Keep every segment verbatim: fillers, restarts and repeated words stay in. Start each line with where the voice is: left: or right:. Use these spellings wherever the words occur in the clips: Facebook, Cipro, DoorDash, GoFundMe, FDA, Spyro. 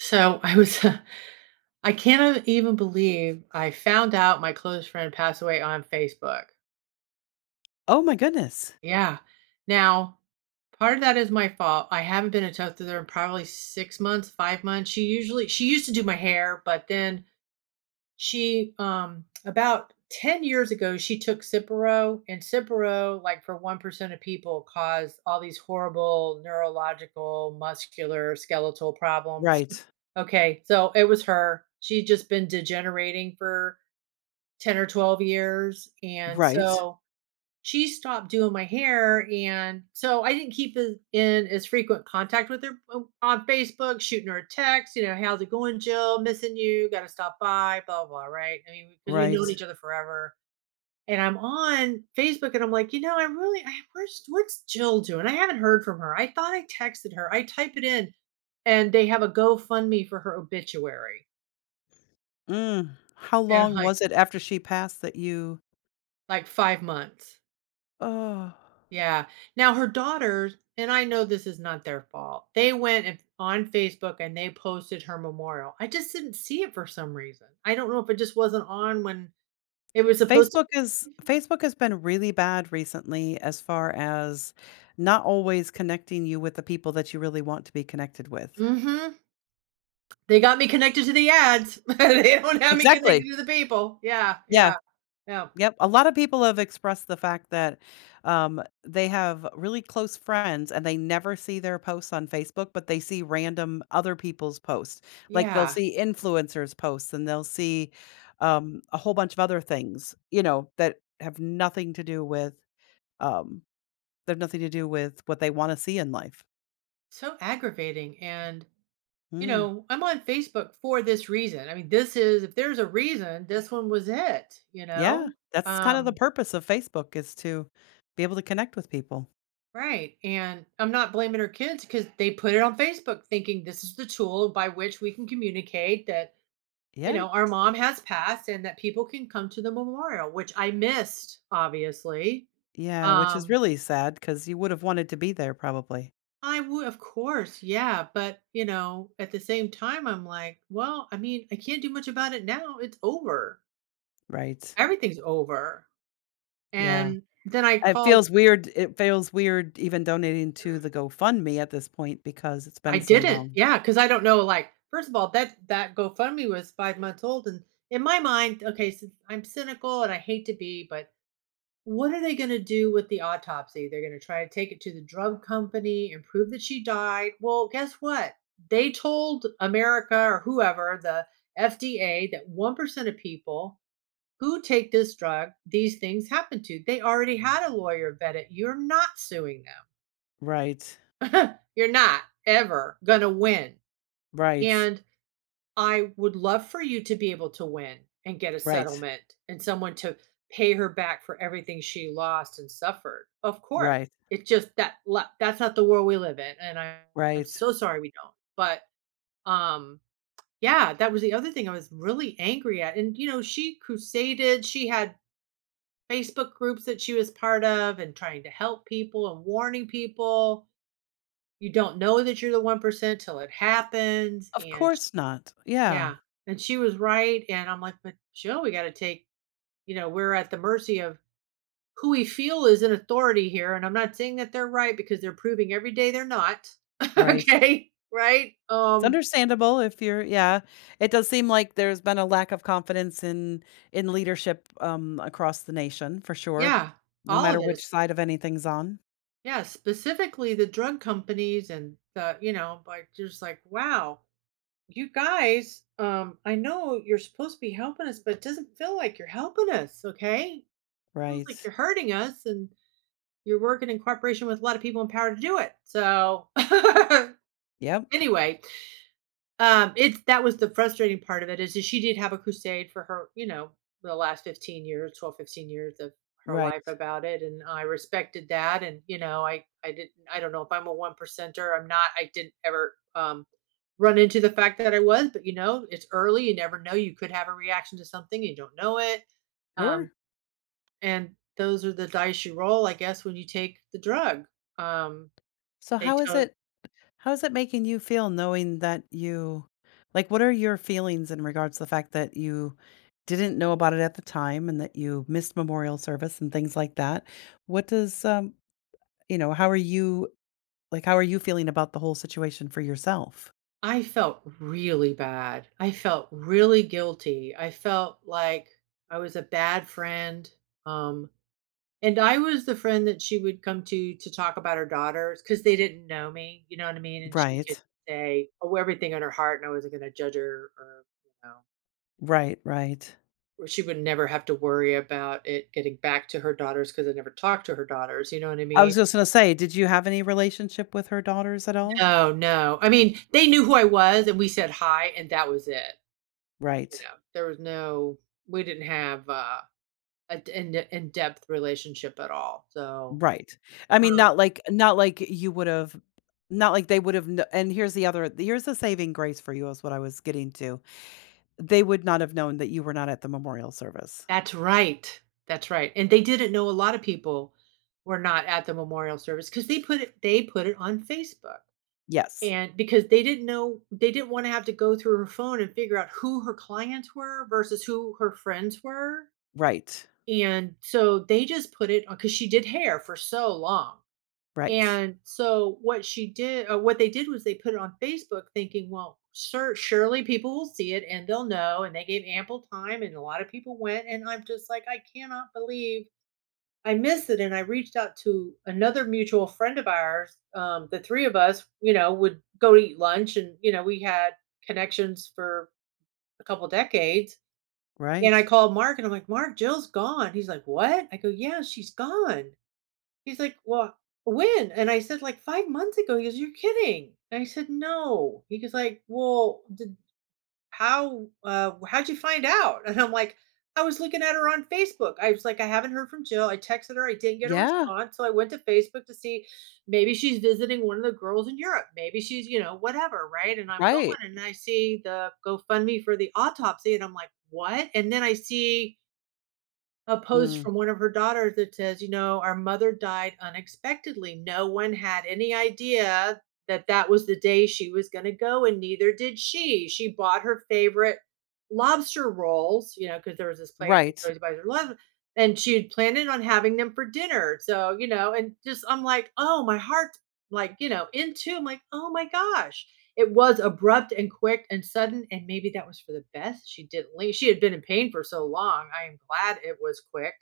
right: So I was, I can't even believe I found out my close friend passed away on Facebook.
left: Oh my goodness.
right: Yeah. Now, part of that is my fault. I haven't been in touch with her in probably six months, five months. She usually, she used to do my hair, but then She, um, about ten years ago, she took Cipro, and Cipro, like for one percent of people, caused all these horrible neurological, muscular, skeletal problems.
left: Right.
right: Okay, so it was her. She'd just been degenerating for ten or twelve years. And
left: Right.
right: so she stopped doing my hair, and so I didn't keep as in as frequent contact with her o on Facebook, shooting her a text, you know, "How's it going, Jill? Missing you, gotta stop by, blah blah," blah, right? I mean, because 'cause we've
left: Right.
right: known, mhm, each other forever, and I'm on Facebook, and I'm like, "You know, I really I where's what's Jill doing? I haven't heard from her. I thought I texted her." I type it in, and they have a GoFundMe for her obituary,
left: Mm. How
right: and I'm
left: long
right: like
left: was it after she passed that you—
right: like, five months.
left: Oh.
right: Yeah. Now her daughters, and I know this is not their fault. They went and- on Facebook and they posted her memorial. I just didn't see it for some reason. I don't know if it just wasn't on when it was supposed to.
left: Facebook is Facebook has been really bad recently as far as not always connecting you with the people that you really want to be connected with.
right: Mhm. They got me connected to the ads. They don't have me
left: Exactly.
right: connected to the people. Yeah,
left: Yeah.
right: yeah, yeah,
left: Yep, a lot of people have expressed the fact that, um, they have really close friends and they never see their posts on Facebook, but they see random other people's posts. Like, they'll
right: yeah.
left: see influencers' posts and they'll see, um, a whole bunch of other things, you know, that have nothing to do with, um, they have nothing to do with what they wanna see in life.
right: So aggravating. And you
left: Mm,
right: know, I'm on Facebook for this reason. I mean, this is if there's a reason, this one was it. You
left: yeah,
right: know.
left: that's kind of the
right: Um.
left: purpose of Facebook is to be able to connect with people.
right: Right, and I'm not blaming her kids because they put it on Facebook thinking this is the tool by which we can communicate that, you
left: Yeah,
right: know, our mom has passed and that people can come to the memorial, which I missed, obviously.
left: yeah, which is
right: Um,
left: really sad because you would have wanted to be there probably.
right: I would of course, yeah, but, you know, at the same time, I'm like, "Well, I mean, I can't do much about it now, it's over.
left: Right.
right: Everything's over."
left: Yeah.
right: And then I
left: It
right: called
left: feels weird it feels weird even donating to the GoFundMe at this point because it's
right: I
left: been so
right: didn't.
left: long.
right: Yeah, yeah, because I don't know, like, first of all, that that GoFundMe was five months old, and in my mind okay, so I'm cynical and I hate to be, but what are they gonna do with the autopsy? They're gonna try to take it to the drug company and prove that she died. Well, guess what? They told America or whoever, the F D A, that one percent of people who take this drug, these things happen to. They already had a lawyer vet it. You're not suing
left: Right.
right: them. You're not ever gonna win,
left: Right.
right: and I would love for you to be able to win and get a
left: Right.
right: settlement and someone to pay her back for everything she lost and suffered. Of course.
left: Right.
right: It's just that la- that's not the world we live in, and I, I'm
left: Right.
right: so sorry we don't. But um yeah, that was the other thing I was really angry at. And you know, she crusaded, she had Facebook groups that she was part of and trying to help people and warning people. You don't know that you're the one percent till it happens,
left: Of
right: and
left: course not. Yeah.
right: yeah, and she was right, and I'm like, "But Joe, we gotta take you know, we're at the mercy of who we feel is in authority here," and I'm not saying that they're right because they're proving every day they're not,
left: Right.
right: okay, right?
left: It's
right: Um,
left: understandable if you're— yeah. It does seem like there's been a lack of confidence in in leadership, um, across the nation for sure,
right: yeah,
left: no
right: all
left: matter
right: of it is,
left: which side of anything's on.
right: yeah, specifically the drug companies, and the you know, like, just like, "Wow, you guys, um, I know you're supposed to be helping us, but it doesn't feel like you're helping us, okay? Feels
left: Right.
right: like you're hurting us, and" you're working in cooperation with a lot of people in power to do it. So
left: Yep.
right: anyway, um, it's that was the frustrating part of it, is that she did have a crusade for her, you know, the last fifteen years, twelve, fifteen years of her life
left: Right.
right: about it. And I respected that. And, you know, I, I didn't, I don't know if I'm a one percenter. I'm not, I didn't ever, um, run into the fact that I was, but you know, it's early. You never know. You could have a reaction to something. You don't know it. Um,
left: Sure.
right: and those are the dice you roll, I guess, when you take the drug. Um,
left: So
right: they
left: how is
right: tell
left: it— How's it making you feel knowing that you— like, what are your feelings in regards to the fact that you didn't know about it at the time and that you missed memorial service and things like that? What does, um, you know, how are you, like, how are you feeling about the whole situation for yourself?
right: I felt really bad. I felt really guilty. I felt like I was a bad friend. Um, and I was the friend that she would come to to talk about her daughters, because they didn't know me, you know what I mean? And she could
left: Right.
right: say, oh, everything on her heart, and I wasn't going to judge her or, you know,
left: Right. Right.
right: or she would never have to worry about it getting back to her daughters, because I never talked to her daughters, you know what I
left: I was
right: mean?
left: just going to say, did you have any relationship with her daughters at all?
right: No, no. I mean, they knew who I was, and we said hi, and that was it. You
left: Right.
right: know, there was no, we didn't have uh a d- an in-depth relationship at all. So,
left: Right. I mean,
right: um
left: not like not like you would've— not like they would've kn— and here's the other— here's the saving grace for you is what I was getting to. They would not have known that you were not at the memorial service.
right: that's right. That's right. And they didn't know a lot of people were not at the memorial service, cuz they put it they put it on Facebook.
left: Yes.
right: And because they didn't know, they didn't want to have to go through her phone and figure out who her clients were versus who her friends were.
left: Right.
right: And so they just put it on because she did hair for so long.
left: Right.
right: And so what she did uh, what they did was they put it on Facebook thinking, well, sure, surely people will see it and they'll know. And they gave ample time and a lot of people went. And I'm just like, I cannot believe I missed it. And I reached out to another mutual friend of ours. Um, the three of us, you know, would go to eat lunch, and, you know, we had connections for a couple decades. And
left: Right.
right: I called Mark and I'm like, "Mark, Jill's gone." He's like, "What?" I go, "Yeah, she's gone." He's like, "Well, when?" And I said, "Like five months ago." He goes, "You're kidding." And I said, "No." He goes like, "Well, did how uh how'd you find out?" And I'm like, "I was looking at her on Facebook." I was like, "I haven't heard from Jill." I texted her, I didn't get a
left: Yeah.
right: response, so I went to Facebook to see, maybe she's visiting one of the girls in Europe. Maybe she's, you know, whatever, right? And I'm
left: Right.
right: going and I see the GoFundMe for the autopsy, and I'm like, "What?" And then I see a post
left: Mm.
right: from one of her daughters that says, you know, our mother died unexpectedly. No one had any idea that that was the day she was going to go, and neither did she. She bought her favorite lobster rolls, you know, because there was this place that
left: Right.
right: always buys her lobster, and she had planned on having them for dinner. So, you know, and just I'm like, oh, my heart's like, you know, into. I'm like, oh my gosh. It was abrupt and quick and sudden, and maybe that was for the best. She didn't leave. She had been in pain for so long. I am glad it was quick,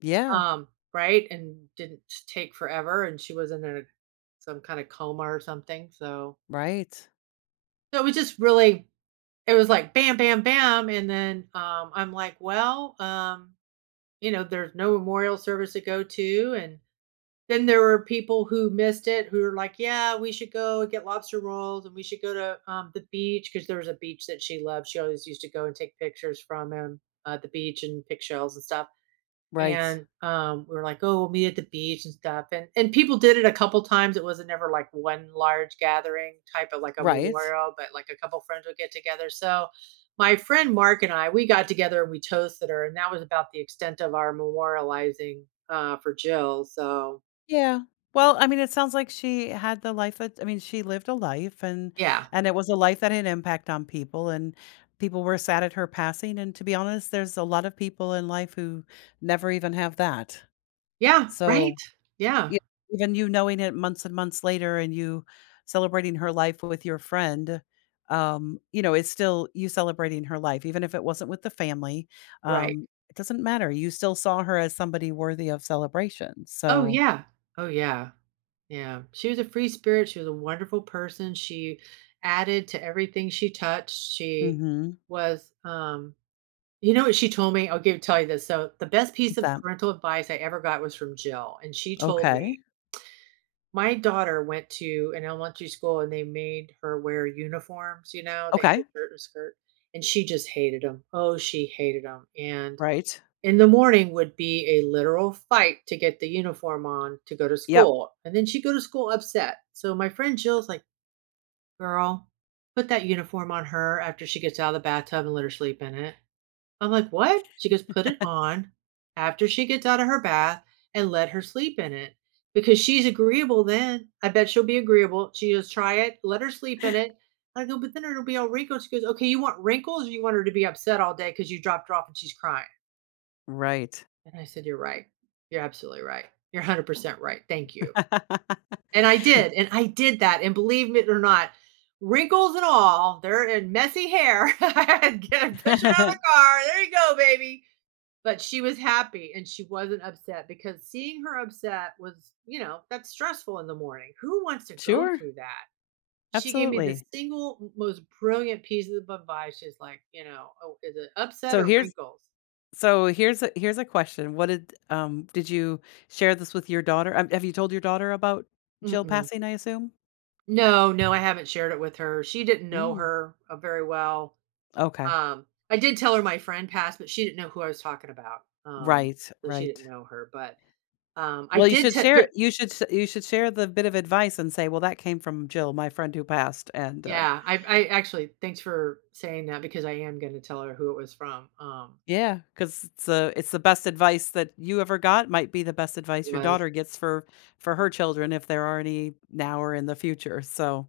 left: Yeah.
right: um, right, and didn't take forever. And she was in a some kind of coma or something. So,
left: Right.
right: so it was just really, it was like bam, bam, bam, and then, um, I'm like, well, um, you know, there's no memorial service to go to, and then there were people who missed it who were like, "Yeah, we should go and get lobster rolls, and we should go to, um, the beach because there was a beach that she loved. She always used to go and take pictures from him at the beach and pick shells and stuff."
left: Right.
right: And um, we were like, "Oh, we'll meet at the beach and stuff." And and people did it a couple times. It wasn't ever like one large gathering type of like a
left: Right.
right: memorial, but like a couple friends would get together. So my friend Mark and I, we got together and we toasted her, and that was about the extent of our memorializing uh, for Jill. So
left: Yeah. Well, I mean, it sounds like she had the life that— I mean, she lived a life, and
right: yeah.
left: and it was a life that had impact on people, and people were sad at her passing, and to be honest, there's a lot of people in life who never even have that.
right: Yeah, right.
left: So,
right: Yeah,
left: yeah, even you knowing it months and months later and you celebrating her life with your friend, um, you know, it's still you celebrating her life even if it wasn't with the family.
right: right.
left: Um, it doesn't matter. You still saw her as somebody worthy of celebration.
right: Oh,
left: So,
right: yeah. Oh, yeah. Yeah. She was a free spirit. She was a wonderful person. She added to everything she touched. She
left: mhm,
right: was, um, you know what she told me? I'll give tell you this. So the best piece of
left: that—
right: parental advice I ever got was from Jill, and she told me
left: Okay.
right: my daughter went to an elementary school and they made her wear uniforms. You know, they had
left: Okay.
right: a shirt and a skirt, and she just hated them. Oh, she hated them, and
left: Right.
right: in the morning would be a literal fight to get the uniform on to go to
left: Yep.
right: school, and then she'd go to school upset. So my friend Jill's like, "Girl, put that uniform on her after she gets out of the bathtub and let her sleep in it." I'm like, "What?" She goes, "Put it on after she gets out of her bath and let her sleep in it. Because she's agreeable then. I bet she'll be agreeable." She goes, "Try it, let her sleep in it." I go, "But then it'll be all wrinkled." She goes, "Okay, you want wrinkles or you want her to be upset all day because you dropped her off and she's crying?"
left: Right.
right: And I said, "You're right. You're absolutely right. You're one hundred percent right. Thank you." And I did, and I did that, and believe it or not, wrinkles and all, they're in messy hair, I had to get push her out of the car, "There you go, baby." But she was happy, and she wasn't upset, because seeing her upset was, you know, that's stressful in the morning. Who wants to go
left: Sure.
right: through that? She gave me the
left: Absolutely.
right: single most brilliant piece of advice. She's like, you know, "Oh, is it upset
left: So
right: or
left: here's—
right: wrinkles?"
left: so here's a here's a question. What did— um did you share this with your daughter? Um, have you told your daughter about Jill
right: Mm-mm.
left: passing, I assume?
right: No, no, I haven't shared it with her. She didn't know
left: Mm.
right: her, uh, very well.
left: Okay.
right: Um, I did tell her my friend passed, but she didn't know who I was talking about. Um,
left: Right.
right: so she
left: Right.
right: didn't know her, but, um, I
left: Well, you
right: did
left: should
right: tell. But
left: share— you should s- you should share the bit of advice and say, "Well, that came from Jill, my friend who passed." And uh
right: yeah, I I actually, thanks for saying that, because I am gonna tell her who it was from, um,
left: yeah, because it's, uh, it's the best advice that you ever got— might be the best advice your
right: was
left: daughter gets for— for her children if there are any now or in the future, so,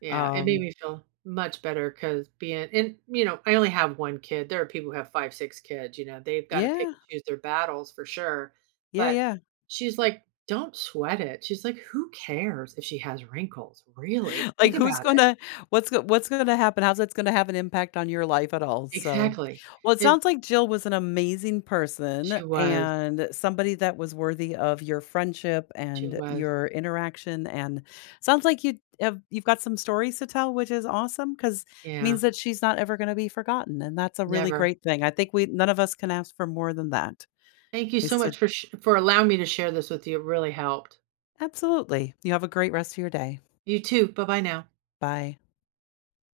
right: yeah, it made
left: um,
right: me feel much better, because being and, you know, I only have one kid. There are people who have five, six kids, you know, they've gotta pick
left: yeah,
right: and choose their battles for sure,
left: yeah,
right: but
left: yeah.
right: she's like, "Don't sweat it." She's like, "Who cares if she has wrinkles? Really?
left: Like,
right: Think
left: who's
right: about it."
left: gonna— what's go what's gonna happen? How's that's gonna have an impact on your life at all? So,
right: Exactly.
left: well, it
right: And
left: sounds like Jill was an amazing person
right: she was,
left: and somebody that was worthy of your friendship
right: she
left: and
right: was.
left: your interaction, and sounds like you have— you've got some stories to tell, which is awesome because— means
right: Yeah,
left: that she's not ever gonna be forgotten, and that's a really
right: never.
left: great thing. I think we— none of us can ask for more than that.
right: Thank you
left: Is
right: so
left: to—
right: much for sh for allowing me to share this with you. It really helped.
left: absolutely. You have a great rest of your day.
right: You too. Bye-bye now.
left: Bye.